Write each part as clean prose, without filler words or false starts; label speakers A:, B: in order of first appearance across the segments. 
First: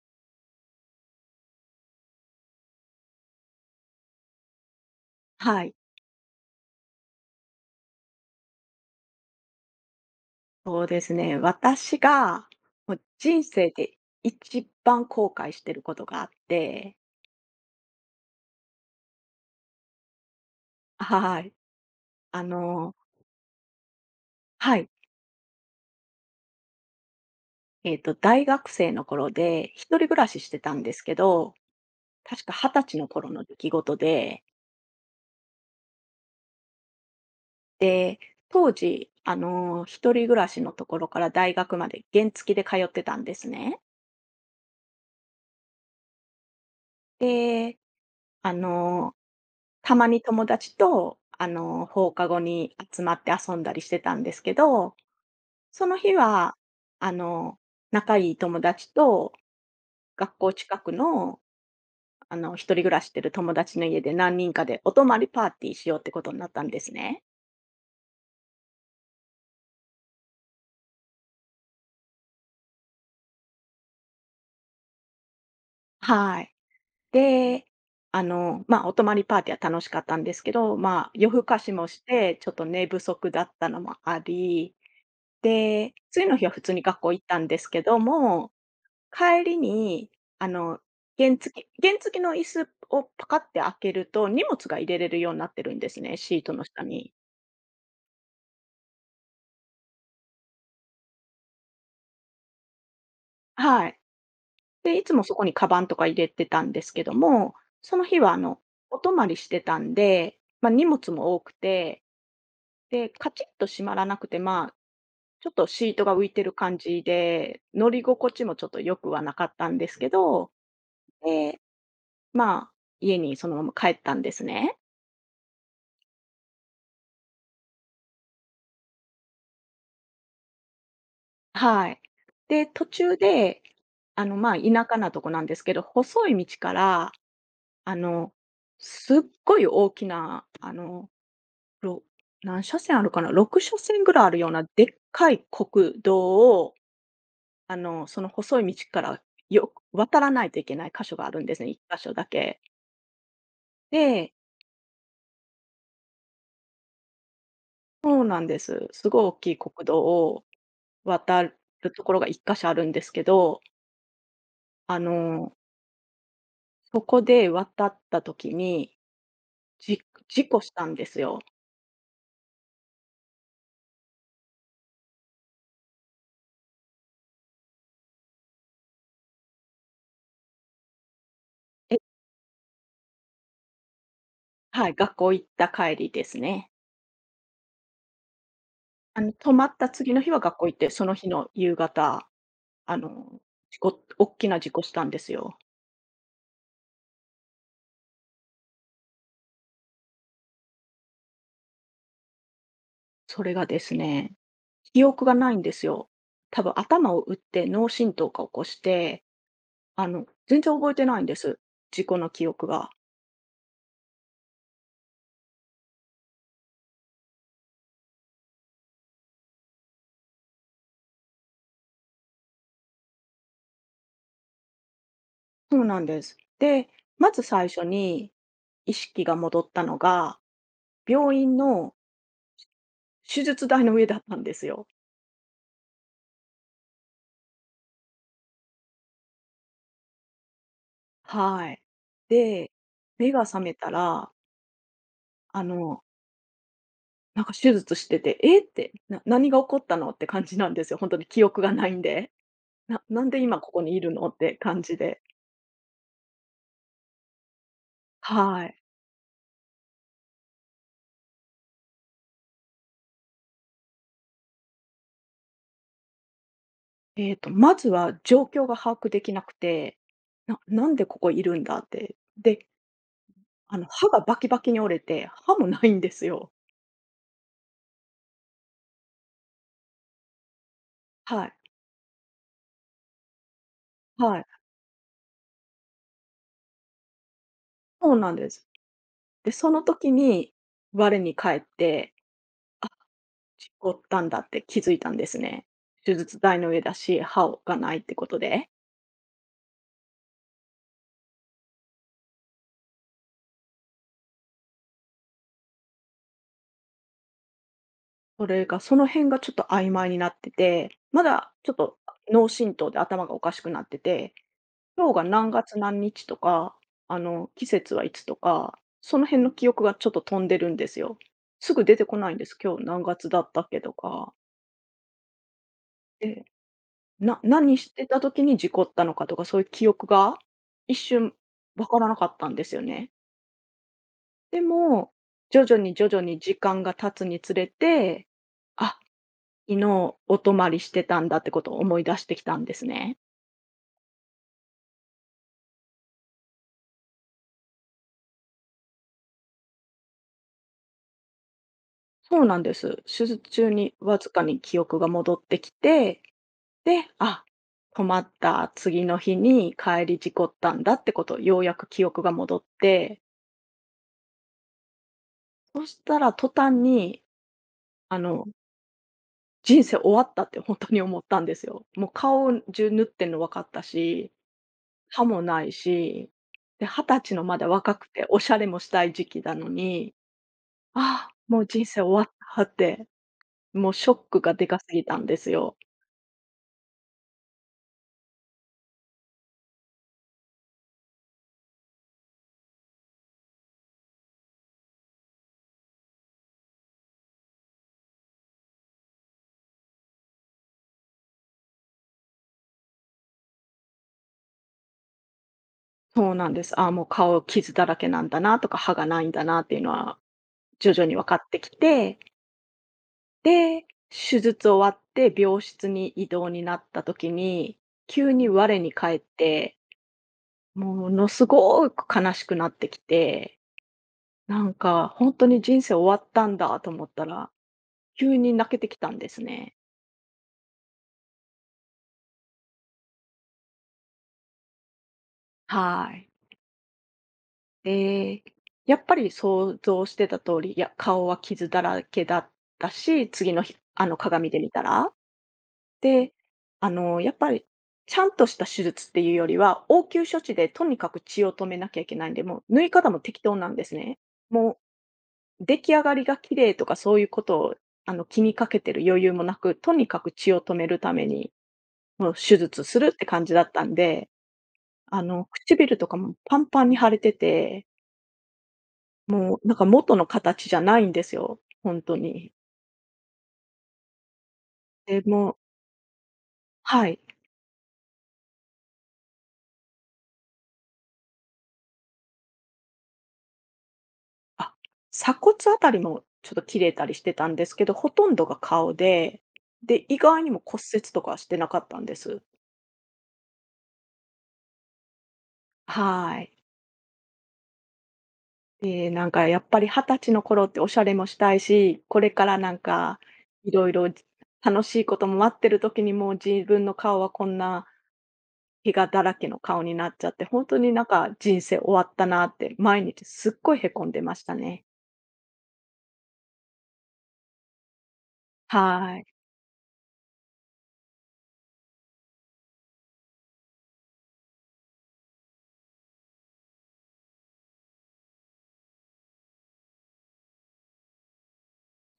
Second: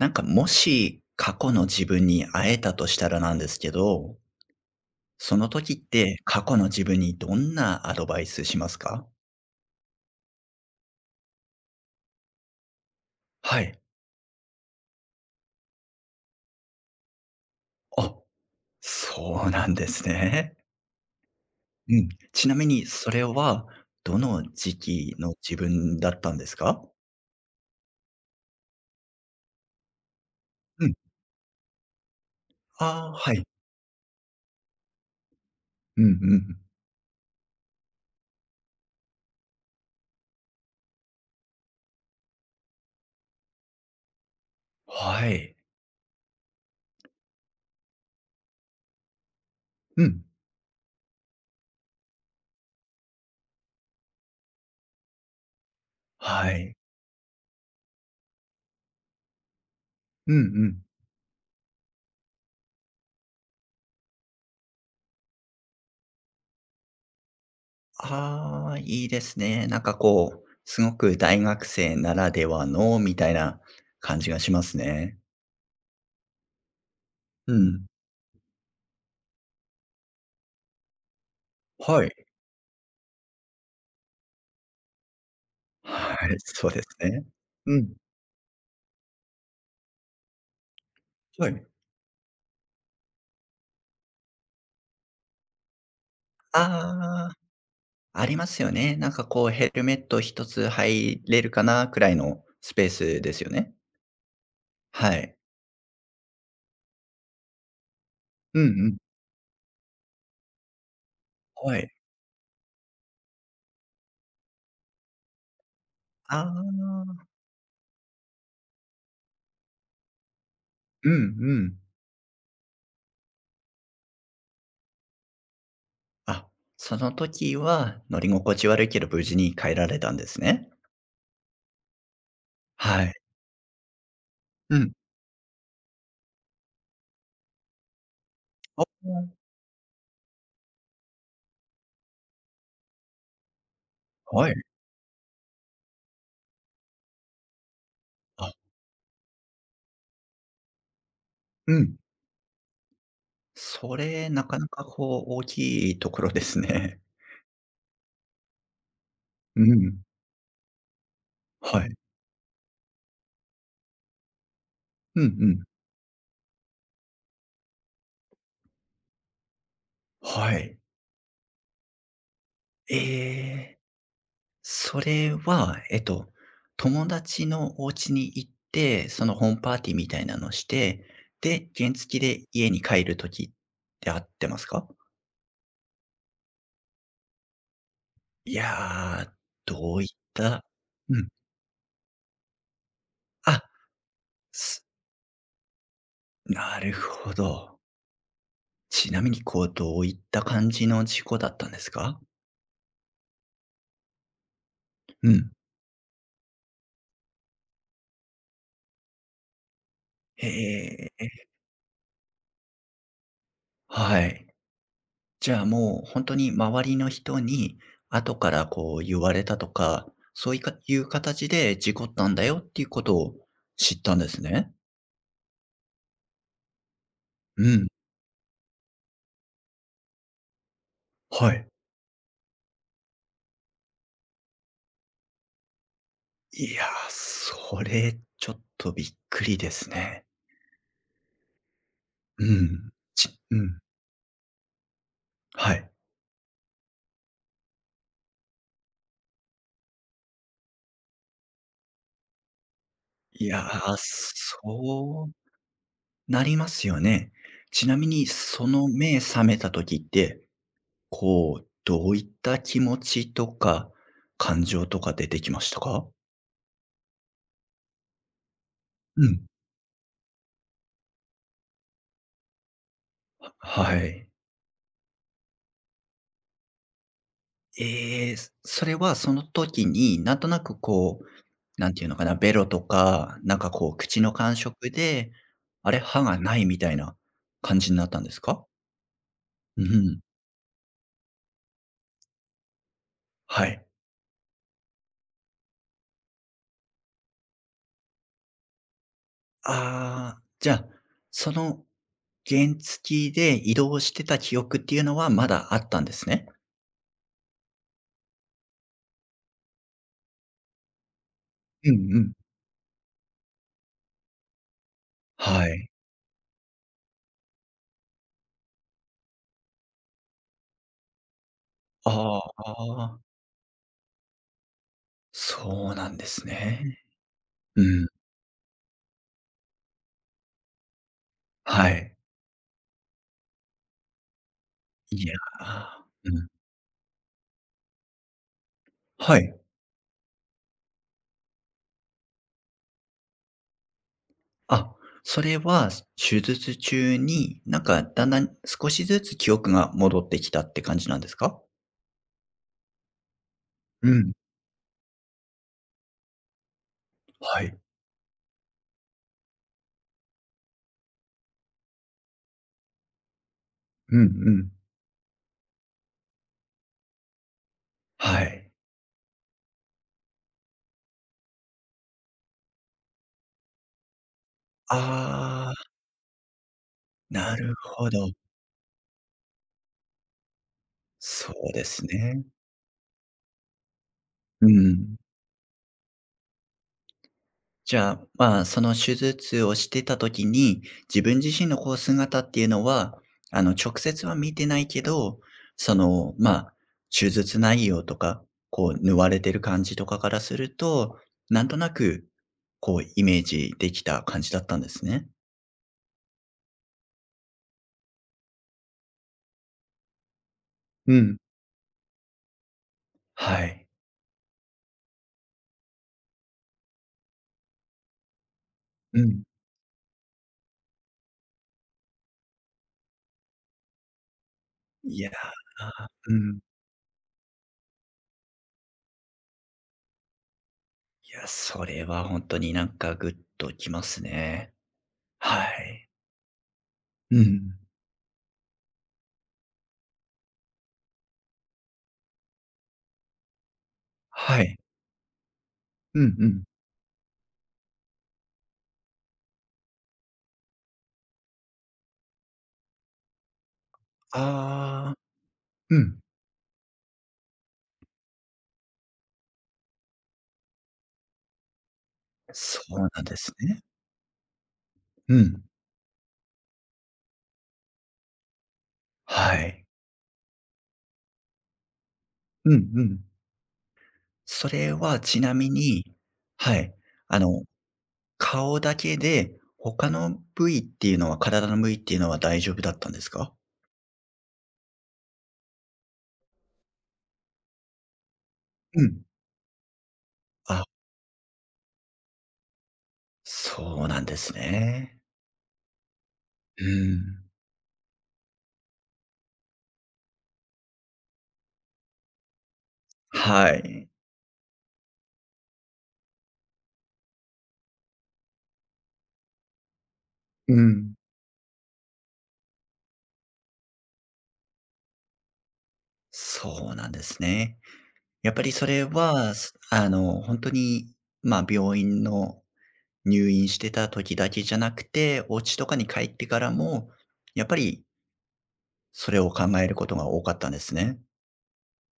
A: なんかもし過去の自分に会えたとしたらなんですけど、その
B: はい、
A: 時って過去の自分にどんなアドバイスしますか？
B: そうですね。私が、もう人
A: は
B: 生
A: い。
B: で一番後悔してることがあって、
A: あ、そうなんですね。
B: はい。
A: うん。
B: あ
A: ちなみに
B: の、
A: それはどの
B: は
A: 時
B: い。
A: 期の自分だったんですか？
B: 大学生の頃で、一人暮らししてたん
A: う
B: で
A: ん。
B: すけど、確か二十歳の
A: ああ、
B: 頃
A: は
B: の
A: い。
B: 出来事で、
A: うんうん。
B: で、当時、一人暮らしのところから大学まで原付で通ってたんですね。
A: はい。
B: で、あの、た
A: う
B: まに
A: ん。
B: 友達と、放課後に集まって遊んだりしてたんですけど、その日
A: は
B: は、
A: い。
B: あの、仲いい友達と、
A: う
B: 学
A: んう
B: 校近
A: ん。
B: くの、一人暮らししてる友達の家で何人かでお泊まりパーティーしようってことになったんですね。
A: ああ、いいですね。なんかこう、すごく大学生ならではのみたいな感じがしますね。
B: はい。
A: う
B: で、
A: ん。
B: まあ、お泊まりパーティーは楽しかったんですけど、まあ、夜更かしもし
A: はい。
B: て、ちょっと寝不足だったのもあり、で、
A: は
B: 次
A: い、
B: の日は普
A: そ
B: 通
A: うで
B: に
A: す
B: 学校行
A: ね。
B: ったんです
A: う
B: け
A: ん。
B: ども、帰りに、あの、原
A: は
B: 付
A: い。
B: き原付きの椅子をパカって開けると、荷物が入れれるようになってるんですね、シートの下に。
A: ああ、ありますよね。なんかこうヘルメット一つ入れるかなくらいのスペースですよね。
B: はい。で、い
A: は
B: つもそ
A: い。
B: こにカバンとか入れてたんですけども、その日は
A: うんう
B: お
A: ん。
B: 泊まりしてたんで、まあ、荷物も多く
A: はい。
B: て、で、カチッと閉まらなくて、まあ、ちょっとシートが浮い
A: あ
B: てる感じ
A: あ、
B: で、乗り心地もちょっと良くはなかったんですけど、
A: うんう
B: で、
A: ん。
B: まあ、家にそのまま帰ったんですね。
A: あ、その時は乗り心地悪いけど無事に帰られたんですね。
B: はい。で、途
A: はい。
B: 中で、まあ、
A: う
B: 田
A: ん。
B: 舎なとこなんですけど、細い道から、あの、
A: あ、
B: すっごい大きな、ろ何車線あるかな、6車線ぐらいあるよ
A: は
B: う
A: い。
B: なでっかい国道を、その
A: あ、
B: 細い道から渡らないといけない箇所があるんですね、
A: うん。
B: 1箇所だけ。
A: それ
B: で、
A: なかなかこう大きいところですね。
B: そうなんです。すごい大きい
A: う
B: 国道
A: ん。
B: を渡る
A: はい。
B: ところが1箇所あるんですけど、あ
A: うんう
B: の、
A: ん。
B: そこで渡った時にじ事
A: は
B: 故し
A: い。
B: たんですよ。
A: ええ、それは、友達のお家に行って、そのホームパーティーみたいなのして、で、原
B: え
A: 付で家に帰る時って合ってますか？
B: はい、学校行った帰りですね。
A: いや、
B: 泊まった
A: どういっ
B: 次の日は学
A: た
B: 校行って、その
A: う
B: 日
A: ん。
B: の夕方、あの、
A: あ、
B: 事故大きな事故
A: す
B: したんですよ。
A: なるほど。ちなみにこう、どういった感じの事故だったんですか？
B: それがですね、記憶
A: う
B: がな
A: ん。
B: いんですよ。多分頭を打って脳震盪か起こして、全然覚えて
A: へ
B: ないん
A: え、
B: です。事故の記憶が。
A: はい。じゃあもう本当に周りの人に、後からこう言われたとか、そういうかいう形で事故ったんだよっていうことを知ったんですね。
B: そうなんです。で、まず
A: う
B: 最初
A: ん。
B: に意識が戻ったのが、病
A: は
B: 院
A: い。
B: の手術台の上だったんですよ。
A: いや、それちょっとびっくりですね。
B: はい。
A: う
B: で、
A: ん。
B: 目が
A: う
B: 覚め
A: ん、
B: たら、あ
A: はい。
B: の、なんか手術してて、「え？」って、何が起こったの？」って感じなんですよ。本当に記憶がないんで。なんで
A: い
B: 今
A: や、
B: ここにいるの？」って感じで。
A: そうなりますよね。ちなみに
B: は
A: そ
B: い。
A: の目覚めた時って、こう、どういった気持ちとか、感情とか出てきましたか？
B: まずは状況が把握で
A: う
B: きな
A: ん。
B: くて、なんでここいるんだ？」って。で、
A: は
B: 歯が
A: い。
B: バキバキに折れて、歯もないんですよ。
A: ええ、それはその時に、なんとなくこう、
B: はい、
A: なんていうのかな、ベロとか、なんかこう口の
B: はい。
A: 感触で、あれ、歯がないみたいな感じになっ
B: そう
A: たん
B: な
A: で
B: ん
A: す
B: です。
A: か？
B: で、そ
A: う
B: の時
A: ん、
B: に我に返って
A: は
B: 事
A: い。
B: 故ったんだって気づいたんですね。手術台の上だし、歯がないってことで。
A: ああ、じゃあ、その原付で移動してた記憶っていうのはまだあったんですね。
B: それが、その辺がちょっと曖昧になってて、まだちょっ
A: う
B: と
A: んうん。
B: 脳震盪で頭がおかしくなってて、今日が何
A: は
B: 月
A: い。
B: 何日とか、季節はいつとか、その辺の記憶がちょっと飛んでるんですよ。すぐ出てこないん
A: ああ、
B: です。今日何
A: あ、
B: 月だったっけとか。
A: そうなんで
B: で、
A: すね。
B: 何
A: う
B: して
A: ん、
B: た時に事故ったのかとか、そういう記憶が一瞬わ
A: は
B: から
A: い。
B: なかったんですよね。でも、
A: いや
B: 徐々に徐々
A: ー、
B: に
A: うん、
B: 時間が経つにつれて、あ、
A: はい。
B: 昨日お泊まりしてたんだってことを思い出してきたんですね。
A: あ、それは手術中に、なんかだんだん少しずつ記憶が戻ってきたって感じなんですか？
B: そうなんです。手術中に
A: う
B: わず
A: ん。
B: かに記憶が戻ってきて、で、あ、
A: はい。
B: 泊まった次の日に帰り事故ったんだってこと、ようやく記憶が戻って、
A: うんうん。
B: そしたら途端に、あ
A: は
B: の、
A: い。
B: 人生終わったって本当に思ったんですよ。もう顔中縫ってんの分かったし、歯もない
A: ああ、
B: し、で、20歳の
A: な
B: まだ
A: る
B: 若く
A: ほ
B: て
A: ど。
B: おしゃれもしたい時期なのに、ああ、
A: そ
B: もう
A: うで
B: 人生
A: す
B: 終わっ
A: ね。
B: たって、もうショックがで
A: う
B: かすぎ
A: ん。
B: たんですよ。
A: じゃあ、まあ、その手術をしてた時に、自分自身のこう姿っていうのは、直接は見てないけど、その、まあ、手術内容とか、こう、縫われてる感じとかからすると、なんとなく、こう、イメージできた感じだったんですね。
B: そうなんです。ああ、もう顔傷だらけなんだなとか、歯がないんだなっていうのは徐々
A: う
B: に分か
A: ん。
B: ってきて、
A: は
B: で、
A: い。
B: 手術終わって病室に移動になった時に、急に我に返っ
A: うん。
B: て、ものすごく悲しくなってきて、なんか
A: いや、
B: 本当に人生終わっ
A: う
B: たん
A: ん。
B: だと思ったら急に泣けてきたんですね。
A: いや、それは本当になんかグッときますね。はい。
B: はい。
A: うん。
B: で、やっぱり想像してた通り、いや、顔は傷だらけだったし、次の日、鏡で
A: は
B: 見
A: い。
B: たら。
A: う
B: で、
A: んうん。
B: やっぱり、ちゃんとした手術っていうよりは、応急処置でとにかく血を止めなきゃいけないんで、もう縫い方も適当なんですね。も
A: ああ。
B: う出来
A: う
B: 上が
A: ん。
B: りが綺麗とかそういうことを気にかけてる余裕もなく、とにかく血を止めるために、もう手
A: そ
B: 術す
A: う
B: るっ
A: なん
B: て
A: で
B: 感
A: す
B: じだっ
A: ね。
B: たんで
A: うん。
B: 唇とかもパンパンに腫れてて、
A: は
B: もうなんか
A: い。
B: 元の形じゃないんですよ、ほんとに。
A: うんうん。それは
B: で、
A: ち
B: も
A: な
B: う
A: みにはい。
B: はい。
A: あの、顔だけで、他の部位っていうのは体の部位っていうのは大丈夫だったんですか？
B: あ、鎖骨あたりもちょっと切れたりしてたんですけど、ほとんどが顔
A: うん。
B: で、で、意外にも骨
A: あ、
B: 折とかはしてなかったんです。
A: そうなんですね。
B: はい。
A: うん。
B: で、なんかやっぱり20歳の頃っておしゃれもしたいし、これからなんか
A: は
B: 色
A: い。
B: 々楽しいことも待ってる時にもう自分の顔はこんなひがだらけの顔になっちゃって、本当
A: う
B: になん
A: ん。
B: か人生終わったなって、毎日すっごいへこんでましたね。
A: そうなんですね。やっぱりそれ
B: はい。
A: は、すあの、本当に、まあ、病院の入院してた時だけじゃなくて、お家とかに帰ってからも、やっぱりそれを考えることが多かったんですね。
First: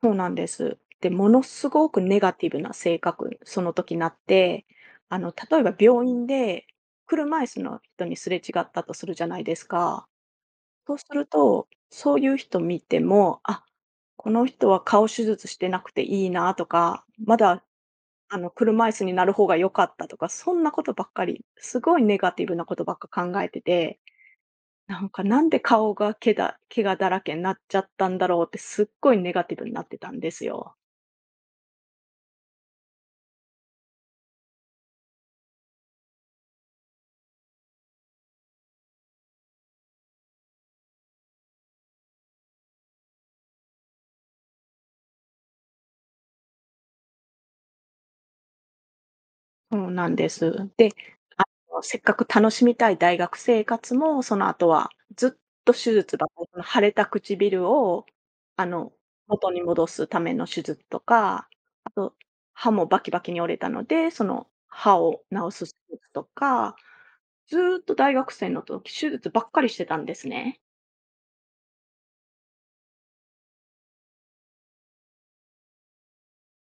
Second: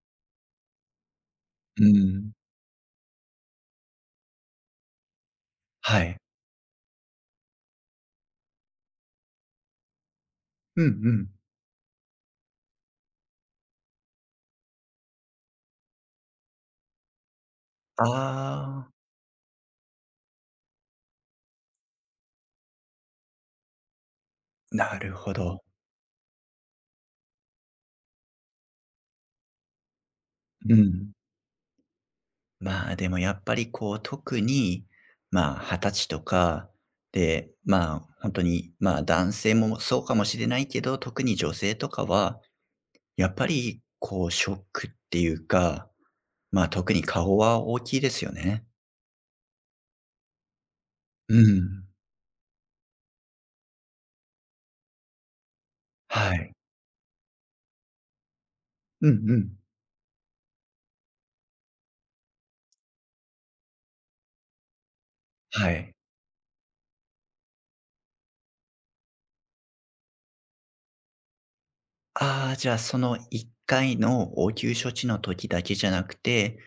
B: そうなんです。で、ものす
A: う
B: ごくネ
A: ん。
B: ガティブな性格その時なって、例えば
A: は
B: 病
A: い。
B: 院で車椅子の人にすれ違ったとするじゃないですか。
A: うんう
B: そうする
A: ん。
B: と、そういう人見ても、あ、この人は顔手術してなくていいなとか、まだ
A: あ
B: 車椅
A: あ、
B: 子になる方が良かったとか、そんなことばっかり、すごいネガティブなことばっか考えてて、
A: な
B: なん
A: る
B: か、
A: ほ
B: なんで
A: ど。
B: 顔が怪我だらけになっちゃったんだろうって、すっごいネガティブになってたんですよ。
A: うん。まあ、でもやっぱりこう特に、まあ、20歳とか、で、まあ、本当に、まあ、男性もそうかもしれないけど、特に女性とかは、やっぱりこうショックっていうか、まあ、特に顔は大きいですよね。
B: そうなんです。で、
A: う
B: あ
A: ん。
B: せっかく楽しみたい大学生活も、その後はずっと手術ばっか
A: は
B: り、
A: い。
B: その腫れた唇を、あの、
A: うんう
B: 元
A: ん。
B: に戻すための手術とか、あと、歯もバキバキに折れたので、その歯を治
A: は
B: す
A: い。
B: 手術とかずーっと大学生の時、手術ばっかりしてたんですね。
A: ああ、じゃあ、その1回の応急処置の時だけじゃなくて、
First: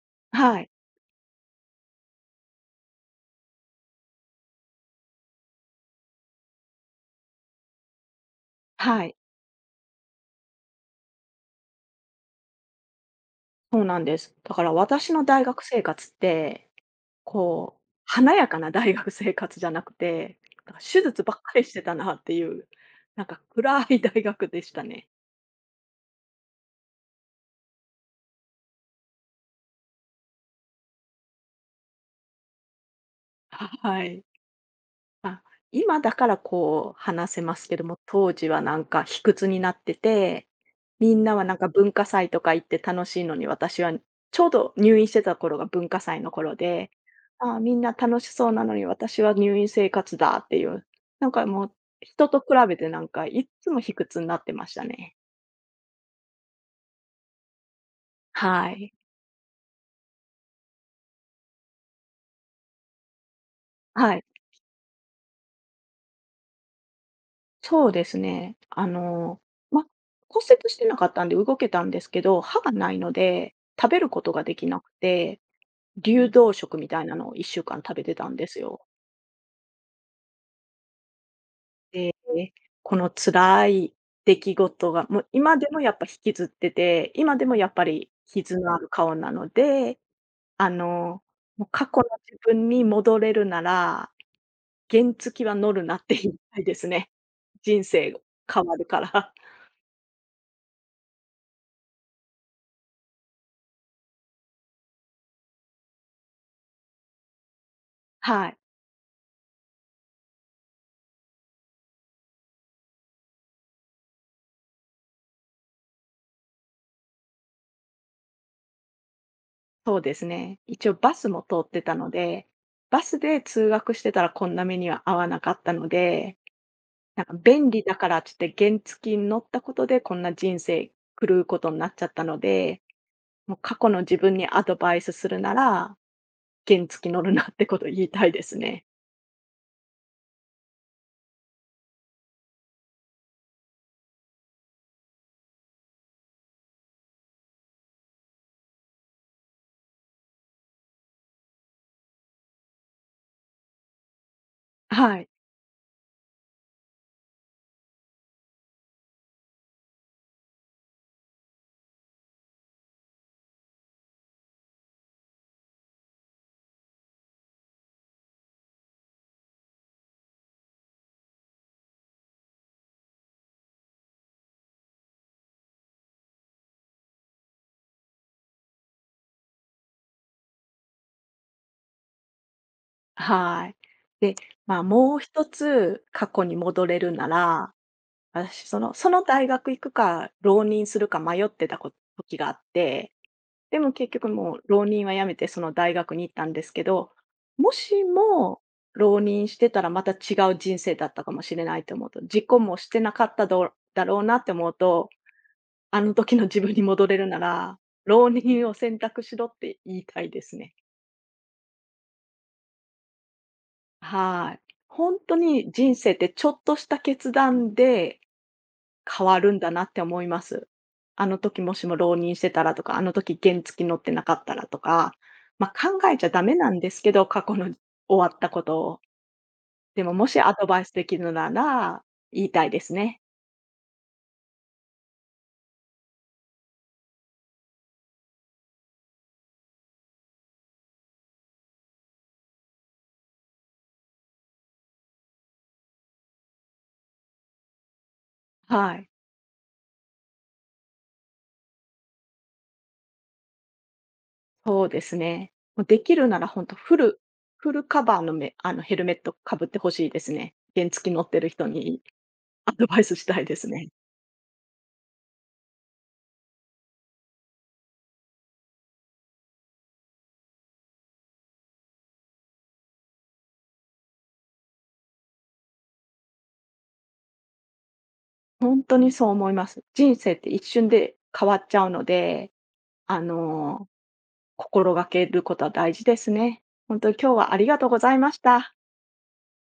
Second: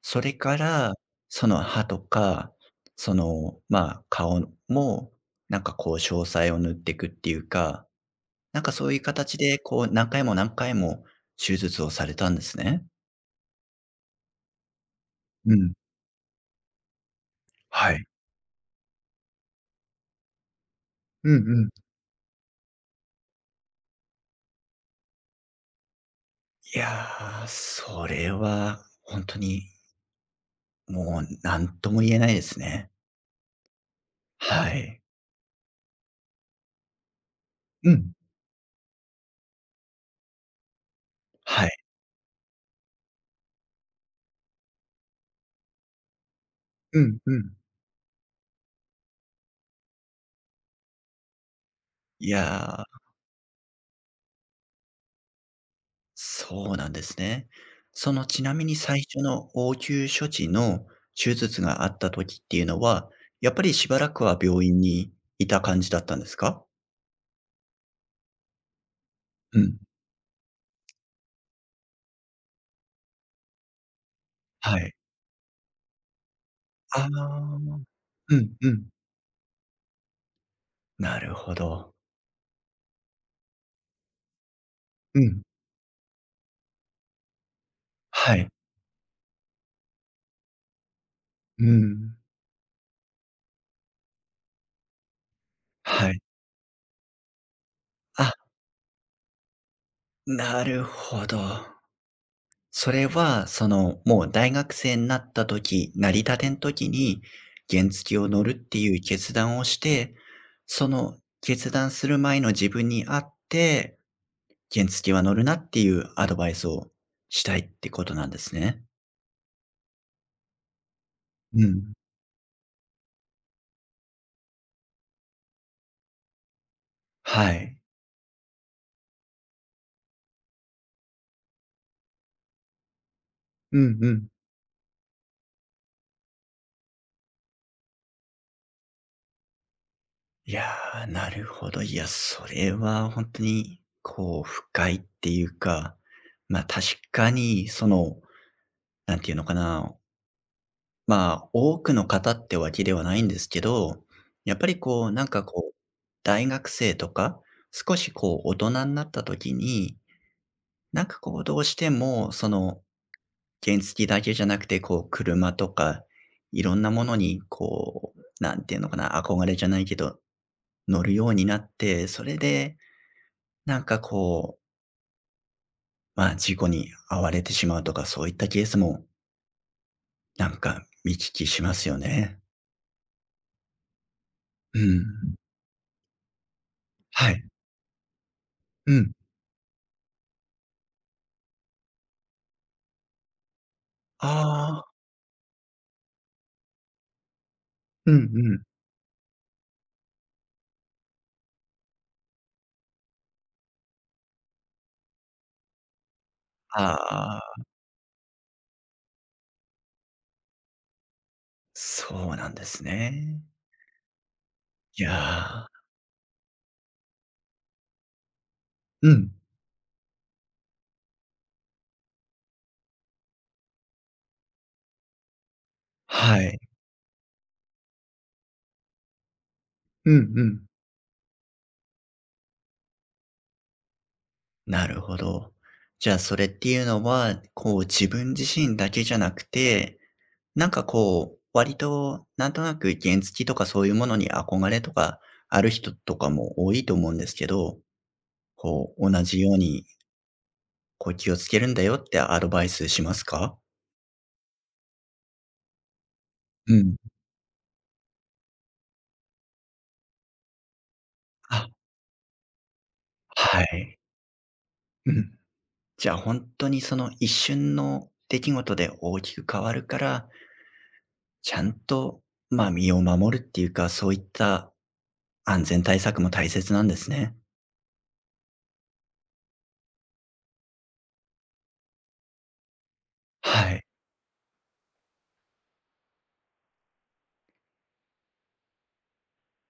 A: それか
B: はい。
A: ら、その歯とか、その、まあ、顔も、なんかこう詳細を塗っていくっていうか、なんかそういう
B: はい。
A: 形でこう何回も何回も手術をされたんですね。
B: そうなんです。だから私の大
A: う
B: 学
A: ん。
B: 生活って、こう、
A: はい。
B: 華やかな大学生活じゃなくて、なんか手術
A: う
B: ば
A: ん
B: っか
A: う
B: りして
A: ん。
B: たなっていう、なんか暗い大学でしたね。
A: いやー、それは本当にもう何とも言えないですね。
B: はい。
A: はい。
B: あ、今だからこう話せますけど
A: う
B: も、
A: ん。
B: 当時はなんか卑屈になってて、みんなはなん
A: は
B: か
A: い。
B: 文化祭とか行って楽しいのに、私はちょうど入院してた頃が文化祭の頃で、
A: うんうん。
B: ああ、みんな楽しそうなのに私は入院生活だっていう、なんかもう人
A: い
B: と比べ
A: や
B: てな
A: ー
B: んかいっつも卑屈になってましたね。
A: そうなんですね。そのちなみ
B: は
A: に
B: い。
A: 最初の応急処置の手術があった時っていうのは、やっぱりしばら
B: はい。
A: くは病院にいた感じだったんですか？
B: そうですね。
A: うん、
B: ま、骨折してなかったんで動けたんですけど、歯がないので、食べることができ
A: は
B: なく
A: い。
B: て流動食みたい
A: あ
B: なのを1
A: あ。
B: 週間食べてたん
A: う
B: で
A: ん
B: す
A: う
B: よ。
A: ん。なるほど。
B: で、この辛い出来事が、も
A: う
B: う
A: ん。
B: 今でもやっぱ引きずってて、今でもやっぱり
A: はい。
B: 傷のある顔なので、あの、
A: う
B: もう過去の
A: ん。
B: 自分に戻れるなら、原付は乗るなっ
A: は
B: て
A: い。
B: 言いたいですね。人生
A: あ、
B: 変わるから。
A: なるほど。それは、その、もう大学生になった時、なりたてん時に、原付を乗
B: は
A: るっ
B: い、
A: ていう決断をして、その決断する前の自分に会って、原付は乗るなっていうアドバイスをしたいってことなんですね。
B: そうですね。一応バスも通
A: う
B: って
A: ん。
B: たので、バスで通学してたらこんな目には合わなかったのでなんか
A: は
B: 便
A: い。
B: 利だからっつって原付に乗ったことでこんな人生狂うことになっちゃったので、もう過
A: う
B: 去
A: ん
B: の
A: う
B: 自
A: ん。
B: 分にアドバイスするなら、原付乗るなってことを言いたいですね。
A: いやー、なるほど。いや、それは本当に、こう、深いっていうか、確かに、その、なんていうのかな、まあ、多くの方ってわけではないんですけど、やっぱりこう、
B: は
A: な
B: い。
A: んかこう、大学生とか、少しこう大人になった時に、なんかこうどうしても、その、原付だけじゃなくて、こう車とか、いろんなものにこう、なんていうのかな、憧れじゃないけど、乗るようになって、それで、なんかこう、まあ事故に遭われてしまうとか、そういったケースも、なんか見聞きしますよね。
B: はい。で、ま
A: う
B: あ、
A: ん。
B: もう一つ過去に戻れるな
A: はい。
B: ら、私そ
A: う
B: のそ
A: ん。
B: の大学行くか浪人するか迷ってた時があってでも結局もう
A: あ
B: 浪
A: あ、
B: 人はやめてその大学に行ったんですけど、もし
A: うんう
B: も
A: ん。
B: 浪人してたらまた違う人生だったかもしれないと思うと、事故もしてなかっただろうなって思うと、あの時の自分に戻れるな
A: ああ、
B: ら、浪人を選択しろって言いたいですね。
A: そうなんですね。
B: はい。
A: い
B: 本当
A: や、
B: に人生ってちょっとした決断で
A: う
B: 変
A: ん。
B: わるんだなって思います。あの時もしも浪人してたらとか、あの時原付乗ってなかったらとか、まあ、考えちゃダ
A: は
B: メ
A: い。
B: なんですけど、過去の終わったことを。で
A: う
B: も
A: ん
B: もし
A: う
B: アド
A: ん。
B: バイスできるなら、言いたいですね。
A: なるほど。じゃあ、それっていうのは、こう、自分自身だけじゃなくて、なんかこう、割となんとなく原付とかそういうものに憧れとかある人とかも多いと思うんですけど、こ
B: はい。
A: う、同じように、こう、気をつけるんだよってアドバイスしますか？
B: そうですね。もうできるなら本
A: う
B: 当フ
A: ん。
B: ルフルカバーのヘルメットかぶってほしいですね。原付乗ってる人
A: あ、
B: にアドバイスしたいで
A: は
B: すね。
A: い。うん。じゃあ、本当にその一瞬の出来事で大きく変わるから、ちゃんと、ま、身を守るっていうか、そういった安全対策も大切なんですね。
B: 本当にそう思います。人生って一瞬で変わっちゃうので、あ
A: はい。
B: の心がけることは大事ですね。本当に今日はありがとうございました。